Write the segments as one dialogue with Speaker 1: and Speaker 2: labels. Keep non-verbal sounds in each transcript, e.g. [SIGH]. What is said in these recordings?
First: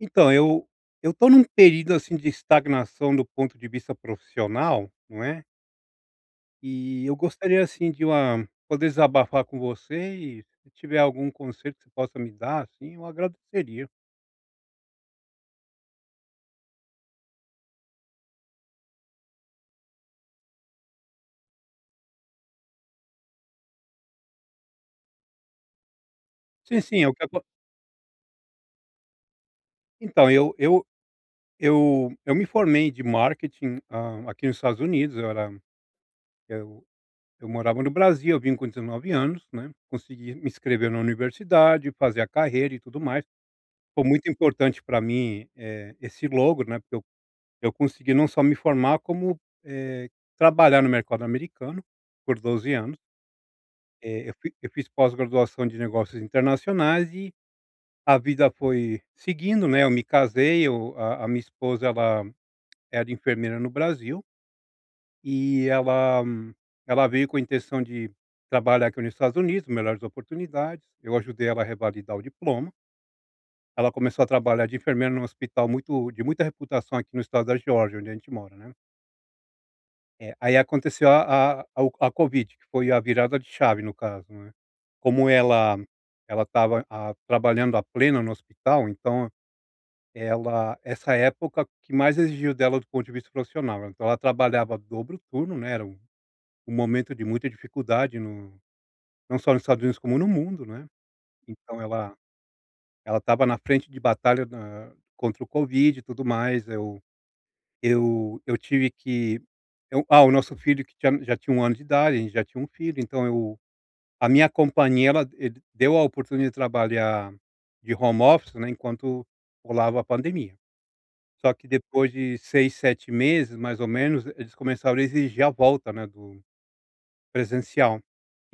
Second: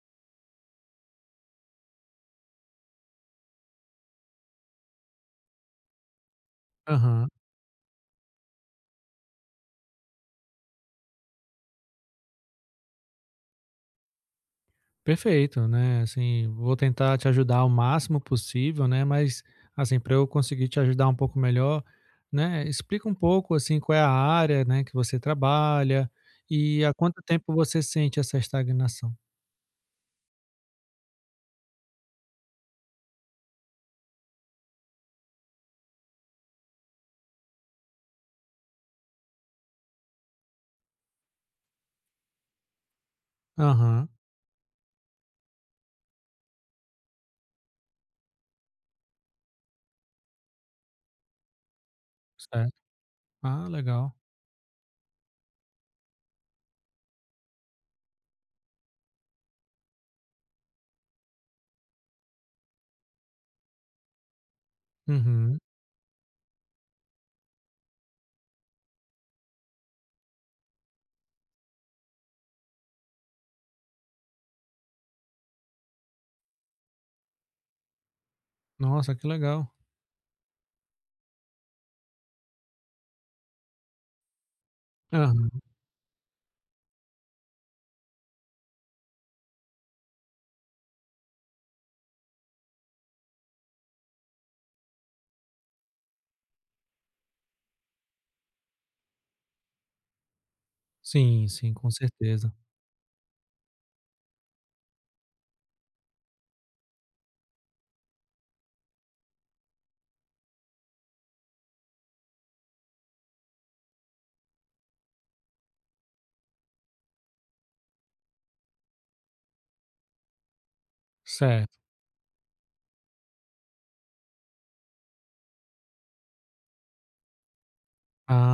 Speaker 1: Então, eu estou num período, assim, de estagnação do ponto de vista profissional, não é, e eu
Speaker 2: Aham,
Speaker 1: gostaria, assim, de uma poder desabafar com você e se tiver algum conselho que você possa me dar, assim, eu agradeceria.
Speaker 2: perfeito, né, assim, vou tentar te ajudar ao máximo possível, né, mas, assim, para eu conseguir te ajudar um pouco melhor, né, explica um pouco, assim, qual é a área, né, que você trabalha
Speaker 1: Sim,
Speaker 2: e há
Speaker 1: sim, é o
Speaker 2: quanto
Speaker 1: que acon
Speaker 2: tempo você sente essa estagnação?
Speaker 1: então, eu me formei de marketing, aqui nos Estados Unidos, eu eu morava no Brasil, eu vim com 19 anos, né, consegui me inscrever na universidade, fazer a carreira e tudo mais. Foi
Speaker 2: Aham,
Speaker 1: muito importante para mim, esse logro, né, porque eu consegui não só me formar como, trabalhar no mercado americano por
Speaker 2: certo.
Speaker 1: 12 anos.
Speaker 2: Ah, legal.
Speaker 1: Eh, eu fi eu fiz pós-graduação de negócios internacionais e a vida foi seguindo, né, eu me casei, eu a minha esposa ela era enfermeira no Brasil
Speaker 2: Uhum.
Speaker 1: e ela veio com a intenção de trabalhar aqui nos Estados Unidos, melhores oportunidades, eu ajudei ela a revalidar o diploma. Ela começou a trabalhar de enfermeira num hospital muito de muita reputação aqui no estado da Geórgia, onde a gente mora, né.
Speaker 2: Nossa, que legal.
Speaker 1: É, aí aconteceu a Covid, que foi a virada de chave no caso, né. Como
Speaker 2: Aham.
Speaker 1: ela ela estava, trabalhando a pleno no hospital, então ela essa época que mais exigiu dela do ponto de vista profissional, né. Então ela trabalhava dobro turno, né, era um momento de muita dificuldade no não só nos Estados Unidos como no mundo, né.
Speaker 2: Sim, sim,
Speaker 1: Então
Speaker 2: com
Speaker 1: ela
Speaker 2: certeza.
Speaker 1: ela estava na frente de batalha na contra o Covid e tudo mais, eu tive que o nosso filho que tinha já tinha um ano de idade, a gente já tinha um filho, então eu a minha companhia ela ele deu a oportunidade de trabalhar de home office, né, enquanto rolava a pandemia. Só que
Speaker 2: Certo.
Speaker 1: depois de 6 7 meses, mais ou menos, eles começaram a exigir a volta, né, do presencial.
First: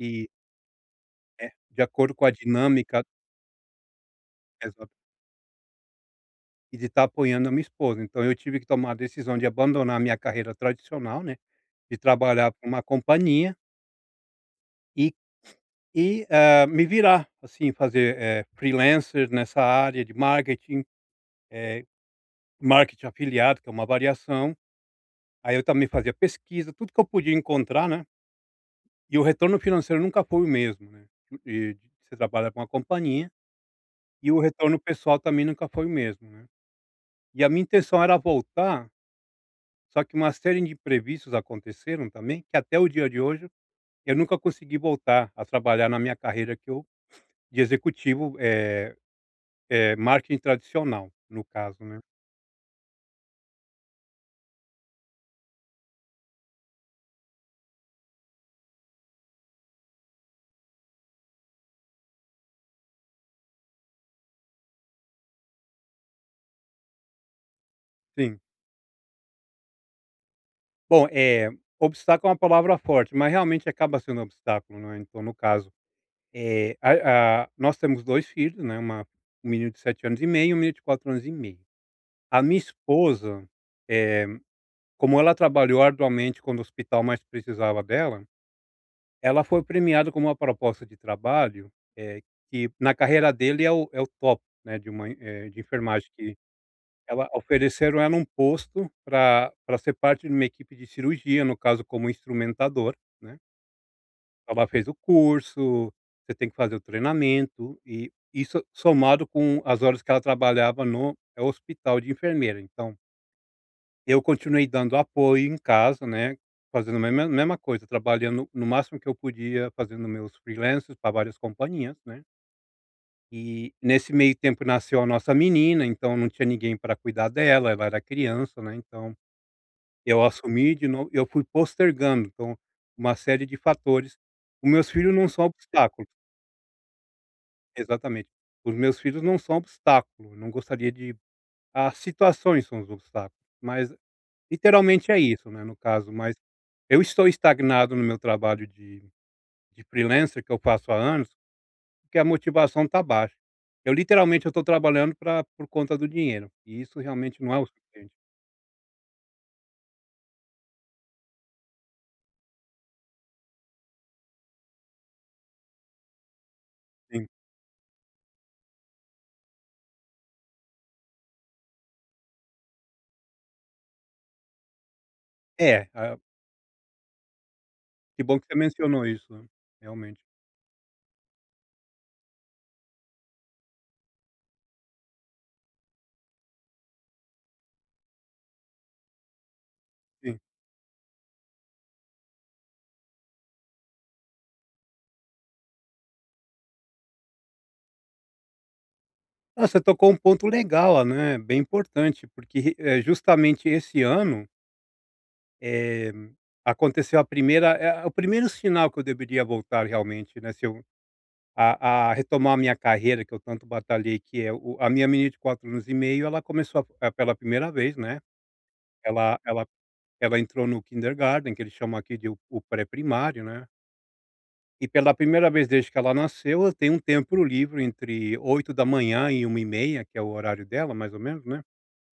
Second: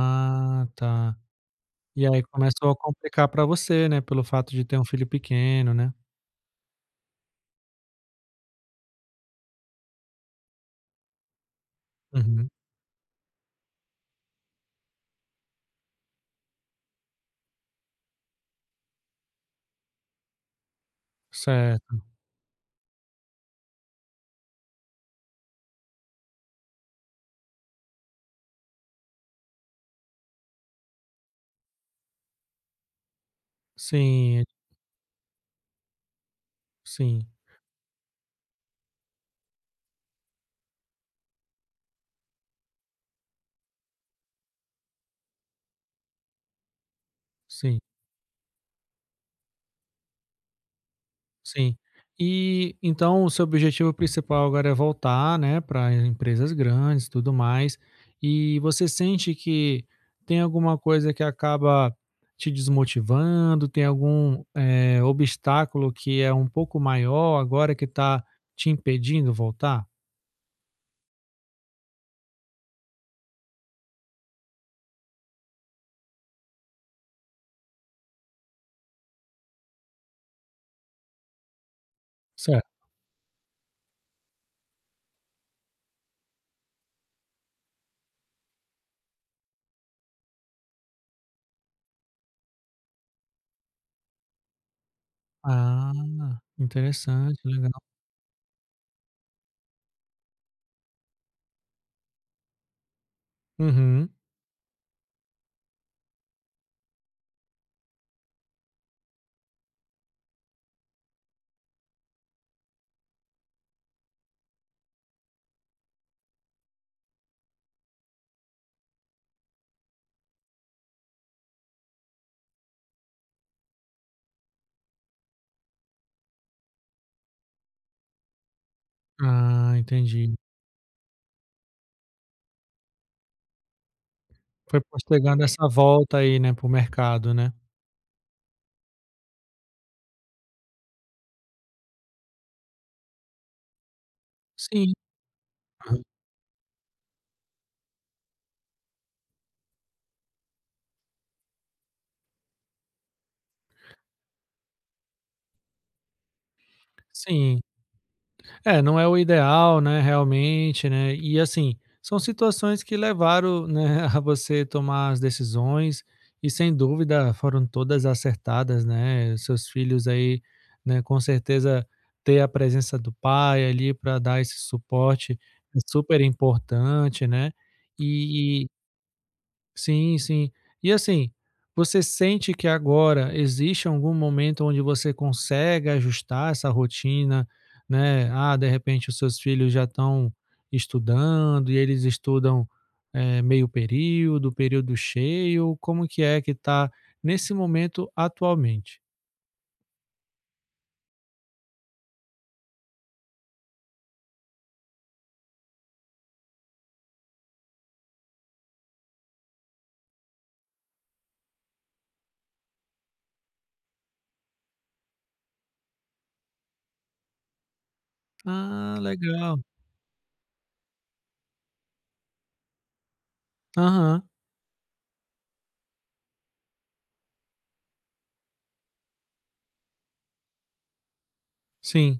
Speaker 1: E
Speaker 2: tá.
Speaker 1: é, de
Speaker 2: E
Speaker 1: acordo
Speaker 2: aí
Speaker 1: com a
Speaker 2: começou a
Speaker 1: dinâmica
Speaker 2: complicar para você, né, pelo fato de ter um
Speaker 1: exato,
Speaker 2: filho pequeno, né.
Speaker 1: e de estar apoiando a minha esposa. Então eu tive que tomar a decisão de abandonar a minha carreira tradicional, né, de
Speaker 2: Uhum,
Speaker 1: trabalhar para uma companhia e E, me virar, assim, fazer, freelancer nessa área de marketing, eh,
Speaker 2: certo.
Speaker 1: marketing afiliado, que é uma variação. Aí eu também fazia pesquisa, tudo que eu podia encontrar, né. E o retorno financeiro nunca foi o mesmo, né, e você trabalha com uma companhia e o
Speaker 2: Sim,
Speaker 1: retorno pessoal também nunca foi o mesmo, né.
Speaker 2: sim,
Speaker 1: E a minha intenção era voltar, só que uma série de imprevistos aconteceram também, que até o dia de hoje eu nunca consegui voltar a trabalhar na minha carreira que eu de
Speaker 2: sim,
Speaker 1: executivo, é, marketing tradicional, no
Speaker 2: sim.
Speaker 1: caso, né.
Speaker 2: E então o seu objetivo principal agora é voltar, né, para empresas grandes, e tudo mais. E você sente que tem alguma coisa que acaba te desmotivando? Tem algum obstáculo que é um pouco maior agora que está
Speaker 1: Sim.
Speaker 2: te impedindo voltar?
Speaker 1: Bom, obstáculo é uma palavra forte, mas realmente acaba sendo um obstáculo, né, então no caso, eh, a nós temos 2 filhos, né, uma um menino de 7 anos e meio e um menino de 4 anos e meio. A minha
Speaker 2: Certo.
Speaker 1: esposa, eh, como ela trabalhou arduamente quando o hospital mais precisava dela, ela foi premiada com uma proposta de trabalho, eh, que na carreira dele é o top, né, de uma, de enfermagem
Speaker 2: Ah,
Speaker 1: que ela
Speaker 2: interessante, legal.
Speaker 1: ofereceram ela um posto para ser parte de uma equipe de cirurgia, no caso como instrumentador, né.
Speaker 2: Uhum.
Speaker 1: Então, ela fez o curso, você tem que fazer o treinamento, e isso somado com as horas que ela trabalhava no hospital de enfermeira. Então, eu continuei dando apoio em casa, né, fazendo a mesma coisa, trabalhando no máximo que eu podia, fazendo meus freelances para várias companhias, né. E nesse meio tempo nasceu a nossa menina, então não tinha ninguém para cuidar dela, ela era criança, né, então
Speaker 2: Ah,
Speaker 1: eu
Speaker 2: entendi.
Speaker 1: assumi de novo eu fui postergando, então, uma série de fatores. Os
Speaker 2: Foi
Speaker 1: meus filhos não
Speaker 2: postergando
Speaker 1: são
Speaker 2: essa
Speaker 1: obstáculo,
Speaker 2: volta aí, né, para o mercado, né?
Speaker 1: exatamente. Os meus filhos não são obstáculo, não gostaria de as situações são os obstáculos, mas
Speaker 2: Sim.
Speaker 1: literalmente é isso, né, no caso, mas eu estou estagnado no meu trabalho de freelancer que eu faço há anos, porque a motivação está baixa. Eu literalmente eu estou trabalhando pra por conta do dinheiro, e isso realmente não é
Speaker 2: Sim.
Speaker 1: o suficiente.
Speaker 2: É, não é o ideal, né, realmente, né, e assim, são situações que levaram, né, [LAUGHS] a você tomar as decisões e sem
Speaker 1: Sim.
Speaker 2: dúvida foram todas acertadas, né, seus filhos aí, né, com certeza ter a presença do pai ali para dar esse suporte é
Speaker 1: É, ah,
Speaker 2: super importante, né,
Speaker 1: que bom que você
Speaker 2: e
Speaker 1: mencionou isso, né,
Speaker 2: Sim,
Speaker 1: realmente.
Speaker 2: sim. E assim, você sente que agora existe algum momento onde você consegue ajustar essa rotina, né? Ah, de repente os seus filhos já estão
Speaker 1: Sim.
Speaker 2: estudando e eles estudam meio período, período cheio. Como que é que tá nesse momento atualmente?
Speaker 1: Ah, você tocou um ponto legal, ah, né, bem importante, porque, justamente esse ano, eh, aconteceu a primeira o primeiro sinal que eu deveria voltar realmente, né, se eu a retomar a minha carreira que eu tanto batalhei, que é o a minha menina de 4 anos e meio, ela começou pela primeira vez, né,
Speaker 2: Ah,
Speaker 1: ela
Speaker 2: legal.
Speaker 1: ela ela entrou no kindergarten, que eles chamam aqui de o pré-primário, né,
Speaker 2: Aham,
Speaker 1: e pela primeira vez desde que ela nasceu, eu tenho um tempo livre entre oito da manhã e uma e meia, que é o horário dela mais ou menos, né.
Speaker 2: sim.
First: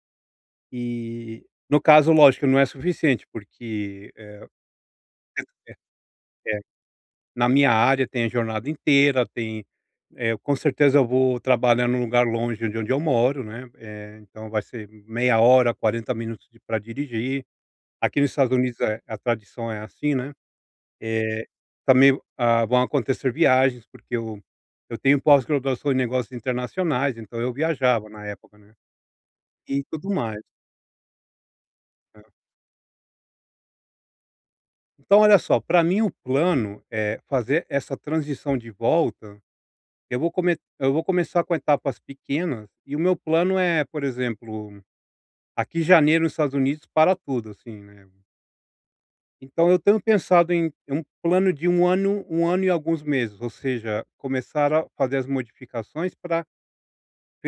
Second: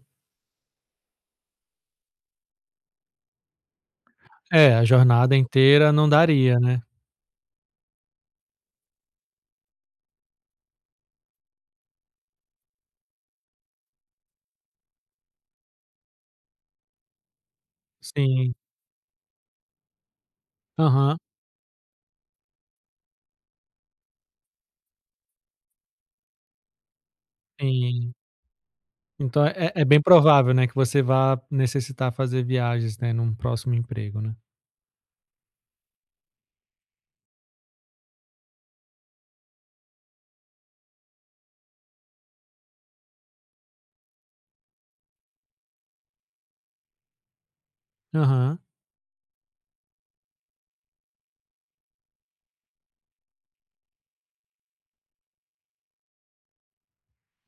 Speaker 1: E, no caso, lógico, não é suficiente, porque,
Speaker 2: É, a jornada inteira não
Speaker 1: eh,
Speaker 2: daria, né?
Speaker 1: na minha área tem a jornada inteira, tem, com certeza eu vou trabalhar num lugar longe de onde eu moro, né, então vai ser meia hora, 40 minutos para dirigir. Aqui nos
Speaker 2: Sim.
Speaker 1: Estados Unidos é a tradição é assim, né,
Speaker 2: Aham,
Speaker 1: eh, também, ah, vão acontecer viagens, porque eu tenho pós-graduação em negócios internacionais, então eu viajava
Speaker 2: sim.
Speaker 1: na época, né,
Speaker 2: Então é
Speaker 1: e
Speaker 2: é bem
Speaker 1: tudo mais.
Speaker 2: provável, né, que você vá necessitar fazer viagens, né, num próximo emprego, né.
Speaker 1: Então, olha só, para mim o plano é fazer essa transição de volta. Eu vou começar com etapas pequenas e o meu plano é, por exemplo, aqui em janeiro nos Estados Unidos para tudo, assim, né?
Speaker 2: Aham.
Speaker 1: Então eu tenho pensado em um plano de um ano e alguns meses, ou seja, começar a fazer as modificações para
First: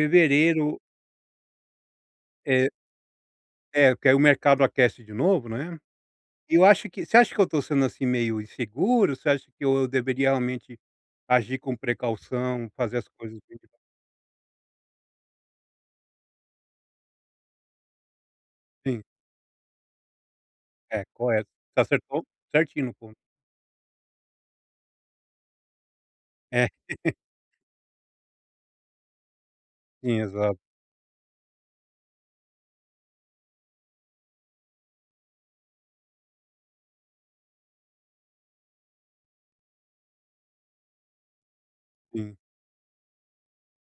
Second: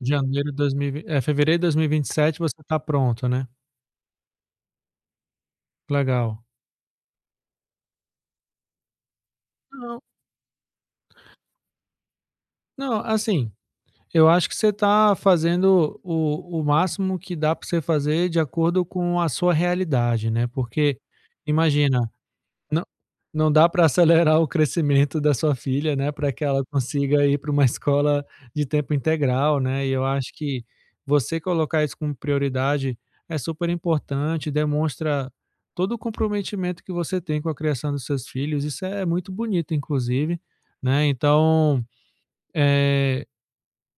Speaker 2: Janeiro de 2020 é, fevereiro de 2027 você
Speaker 1: é,
Speaker 2: tá pronto, né.
Speaker 1: é, porque aí o mercado aquece de novo, né?
Speaker 2: Legal.
Speaker 1: Eu acho que você acha que eu estou sendo, assim, meio inseguro? Você acha que eu
Speaker 2: Não,
Speaker 1: deveria realmente agir com precaução, fazer
Speaker 2: não,
Speaker 1: as coisas
Speaker 2: assim,
Speaker 1: bem
Speaker 2: eu acho que você tá fazendo o máximo que dá para você fazer de acordo
Speaker 1: devagarinho?
Speaker 2: com a sua realidade, né, porque
Speaker 1: É, correto. Você
Speaker 2: imagina.
Speaker 1: acertou
Speaker 2: Não
Speaker 1: certinho no ponto.
Speaker 2: não dá para acelerar o crescimento da sua filha, né, para que ela
Speaker 1: É,
Speaker 2: consiga ir para uma escola de tempo integral, né, e eu
Speaker 1: sim,
Speaker 2: acho
Speaker 1: exato,
Speaker 2: que você colocar isso como prioridade é super importante, demonstra todo o comprometimento que você tem com a criação dos seus filhos, isso é muito bonito inclusive, né, então,
Speaker 1: sim.
Speaker 2: eh,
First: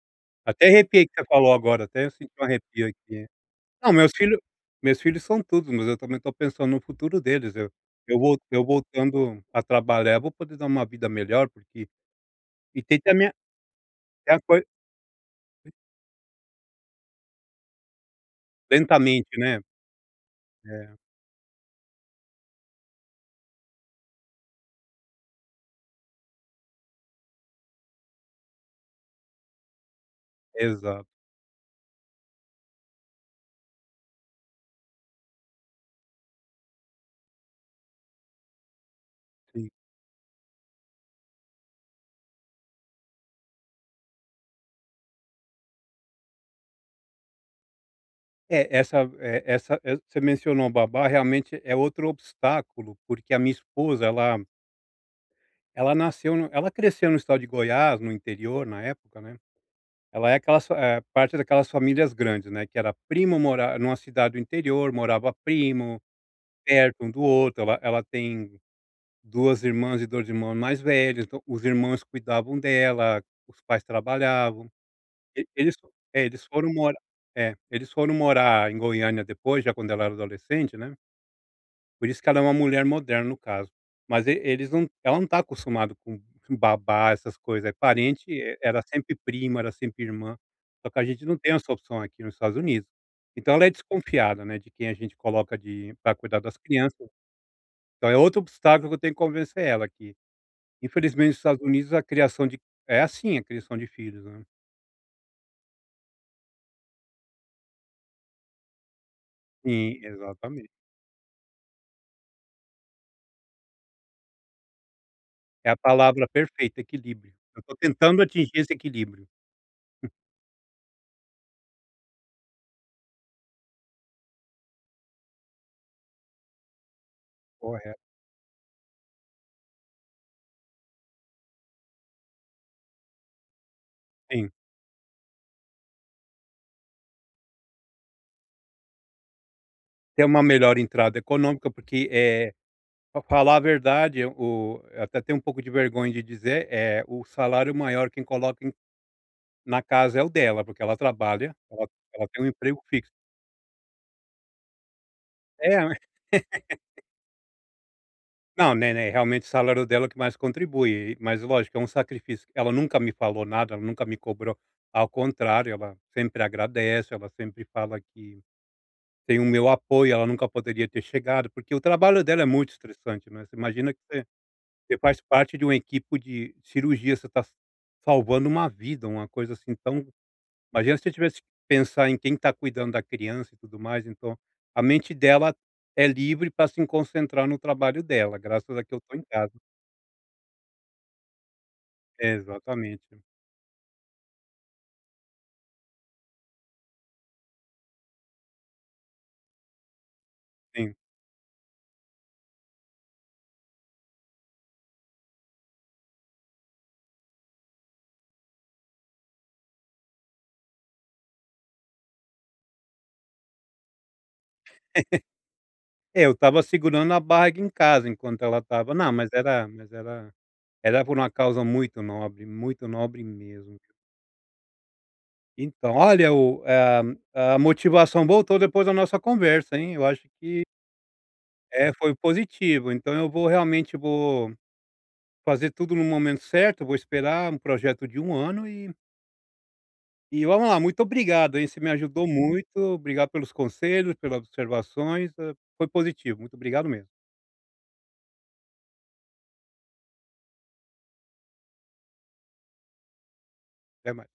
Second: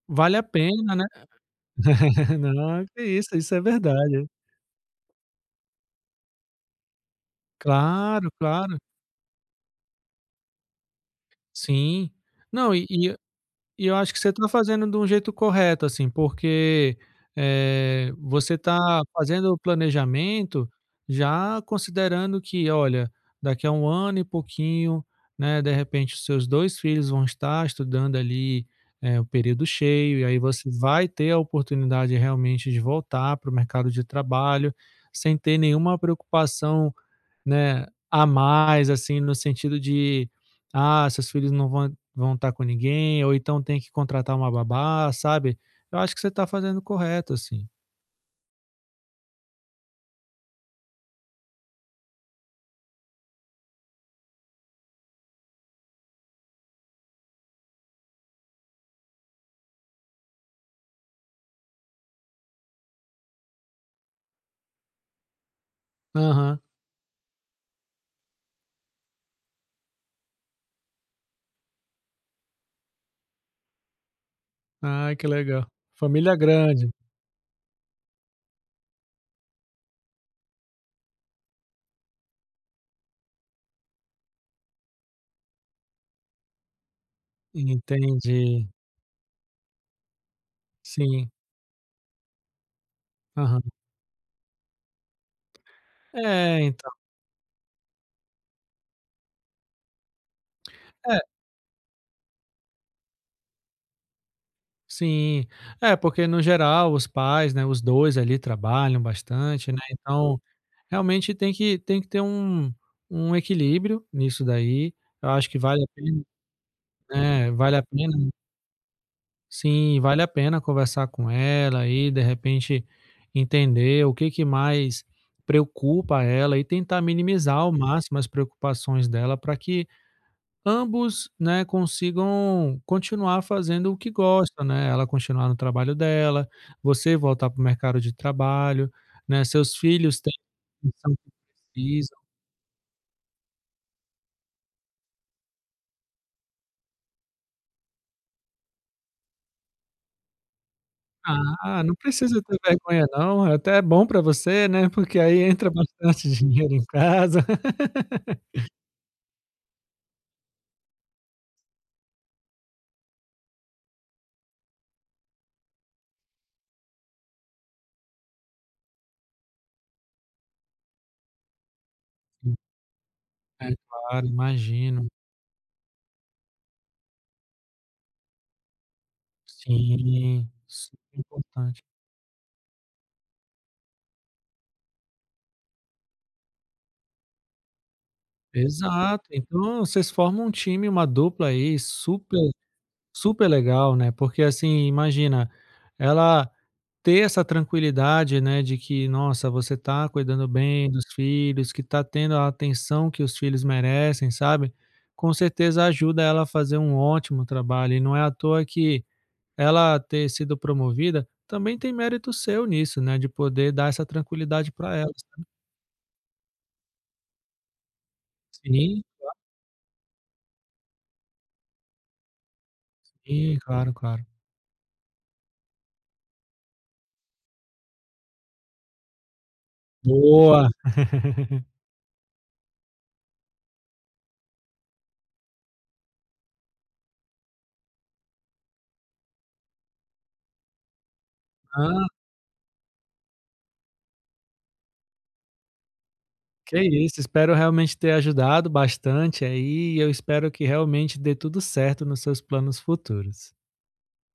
Speaker 2: vale a
Speaker 1: Até
Speaker 2: pena, né.
Speaker 1: arrepiei que você falou agora, até eu senti
Speaker 2: [LAUGHS]
Speaker 1: um
Speaker 2: Não,
Speaker 1: arrepio
Speaker 2: que
Speaker 1: aqui.
Speaker 2: isso é
Speaker 1: Não,
Speaker 2: verdade.
Speaker 1: meus filhos são tudo, mas eu também estou pensando no futuro deles. Eu eu
Speaker 2: Claro,
Speaker 1: vol eu
Speaker 2: claro.
Speaker 1: voltando a trabalhar, eu vou poder dar uma vida melhor, porque
Speaker 2: Sim. Não,
Speaker 1: e
Speaker 2: e
Speaker 1: tem
Speaker 2: e
Speaker 1: também
Speaker 2: e eu acho que você
Speaker 1: tem a
Speaker 2: está
Speaker 1: coisa
Speaker 2: fazendo de um jeito correto, assim, porque, você está
Speaker 1: lentamente,
Speaker 2: fazendo o
Speaker 1: né.
Speaker 2: planejamento
Speaker 1: É,
Speaker 2: já considerando que, olha, daqui a um ano e pouquinho, né, de repente os seus 2 filhos vão estar estudando ali, o período cheio, e aí você vai
Speaker 1: exato,
Speaker 2: ter a oportunidade realmente de voltar para o mercado de trabalho, sem ter nenhuma preocupação, né, a mais, assim, no
Speaker 1: sim.
Speaker 2: sentido de: "Ah, seus filhos não vão estar com ninguém", ou então tem que contratar uma babá, sabe. Eu acho que você está fazendo correto, assim.
Speaker 1: É, você mencionou babá, realmente é outro obstáculo, porque a minha esposa, ela nasceu no ela cresceu no estado de Goiás, no interior, na época, né. Ela é aquelas parte daquelas famílias grandes, né, que era primo mora numa cidade do interior, morava primo,
Speaker 2: Aham.
Speaker 1: perto um do outro. Ela tem 2 irmãs e 2 irmãos mais velhos, então os irmãos cuidavam dela, os pais trabalhavam.
Speaker 2: Ai, que
Speaker 1: E
Speaker 2: legal.
Speaker 1: eles é,
Speaker 2: Família
Speaker 1: eles foram
Speaker 2: grande.
Speaker 1: morar é, eles foram morar em Goiânia depois, já quando ela era adolescente, né. Por isso que ela é uma mulher moderna, no caso. Mas e eles não ela não está acostumado com [LAUGHS] babá, essas coisas. É parente,
Speaker 2: Entendi.
Speaker 1: era sempre prima, era sempre irmã. Só que a gente
Speaker 2: Sim.
Speaker 1: não tem essa opção aqui nos Estados Unidos. Então
Speaker 2: Aham.
Speaker 1: ela é desconfiada, né, de quem a gente coloca de para cuidar das
Speaker 2: É, então.
Speaker 1: crianças. Então é outro obstáculo que eu tenho que convencer ela que,
Speaker 2: É,
Speaker 1: infelizmente, nos Estados Unidos a criação de é assim a criação de filhos, né.
Speaker 2: sim. É, porque no geral os pais, né, os 2 ali trabalham bastante, né,
Speaker 1: Sim,
Speaker 2: então
Speaker 1: exatamente.
Speaker 2: realmente tem que ter um equilíbrio nisso daí. Eu acho que
Speaker 1: É a
Speaker 2: vale a pena,
Speaker 1: palavra perfeita, equilíbrio.
Speaker 2: né,
Speaker 1: Eu estou
Speaker 2: vale a pena.
Speaker 1: tentando atingir esse equilíbrio.
Speaker 2: Sim, vale a pena conversar com ela e de repente entender o que que mais preocupa ela e tentar minimizar ao, Uhum,
Speaker 1: Correto.
Speaker 2: máximo as preocupações dela para que ambos, né, consigam continuar fazendo o que
Speaker 1: Sim.
Speaker 2: gosta, né? Ela continuar no trabalho dela, você voltar para o mercado de trabalho, né? Seus filhos
Speaker 1: Ter
Speaker 2: têm
Speaker 1: uma melhor
Speaker 2: a atenção
Speaker 1: entrada
Speaker 2: que
Speaker 1: econômica, porque,
Speaker 2: precisam.
Speaker 1: é pra falar a verdade, o eu até tenho um pouco de vergonha de dizer, é o salário maior quem coloca em na casa é o dela, porque ela trabalha,
Speaker 2: Ah,
Speaker 1: ela
Speaker 2: não
Speaker 1: ela
Speaker 2: precisa
Speaker 1: tem um
Speaker 2: ter
Speaker 1: emprego
Speaker 2: vergonha
Speaker 1: fixo.
Speaker 2: não, é até bom para você, né? Porque aí entra
Speaker 1: É,
Speaker 2: bastante [LAUGHS]
Speaker 1: [LAUGHS]
Speaker 2: dinheiro em casa.
Speaker 1: não, né, né, realmente o salário dela é o que mais contribui, mas lógico, é um sacrifício. Ela nunca me falou nada, ela nunca me cobrou, ao contrário, ela sempre agradece, ela sempre fala que tem o meu apoio, ela nunca poderia ter chegado, porque o trabalho dela é muito estressante, né, você
Speaker 2: É
Speaker 1: imagina que você
Speaker 2: claro,
Speaker 1: você
Speaker 2: imagino.
Speaker 1: faz parte de uma equipe de cirurgia, você está salvando uma vida, uma coisa assim tão
Speaker 2: Sim,
Speaker 1: imagina se você
Speaker 2: super
Speaker 1: tivesse que
Speaker 2: importante.
Speaker 1: pensar em quem está cuidando da criança e tudo mais, então a mente dela é livre para se concentrar no trabalho dela, graças a que eu estou em
Speaker 2: Exato,
Speaker 1: casa.
Speaker 2: então vocês formam um time, uma dupla aí
Speaker 1: É,
Speaker 2: super
Speaker 1: exatamente,
Speaker 2: super legal, né, porque assim, imagina, ela ter essa tranquilidade, né, de que nossa, você tá cuidando bem
Speaker 1: sim.
Speaker 2: dos filhos, que tá tendo a atenção que os filhos merecem, sabe, com certeza ajuda ela a fazer um ótimo trabalho e não é à toa que ela ter sido promovida, também tem mérito seu nisso, né, de poder dar essa tranquilidade para ela, sabe.
Speaker 1: É, eu estava segurando a barra em casa enquanto ela estava
Speaker 2: Sim,
Speaker 1: não, mas era era por uma causa muito nobre
Speaker 2: sim,
Speaker 1: mesmo.
Speaker 2: claro, claro.
Speaker 1: Então, olha o, a motivação voltou depois da nossa conversa, hein, eu acho que
Speaker 2: Boa.
Speaker 1: é, foi positivo, então eu vou realmente vou fazer tudo no momento certo, vou esperar um projeto de um ano e vamos lá, muito obrigado, hein, você me
Speaker 2: Ah,
Speaker 1: ajudou muito, obrigado pelos conselhos, pelas observações, foi positivo, muito
Speaker 2: que
Speaker 1: obrigado mesmo,
Speaker 2: isso, espero realmente ter ajudado bastante aí, e eu espero que realmente dê tudo certo nos seus planos futuros.
Speaker 1: até mais.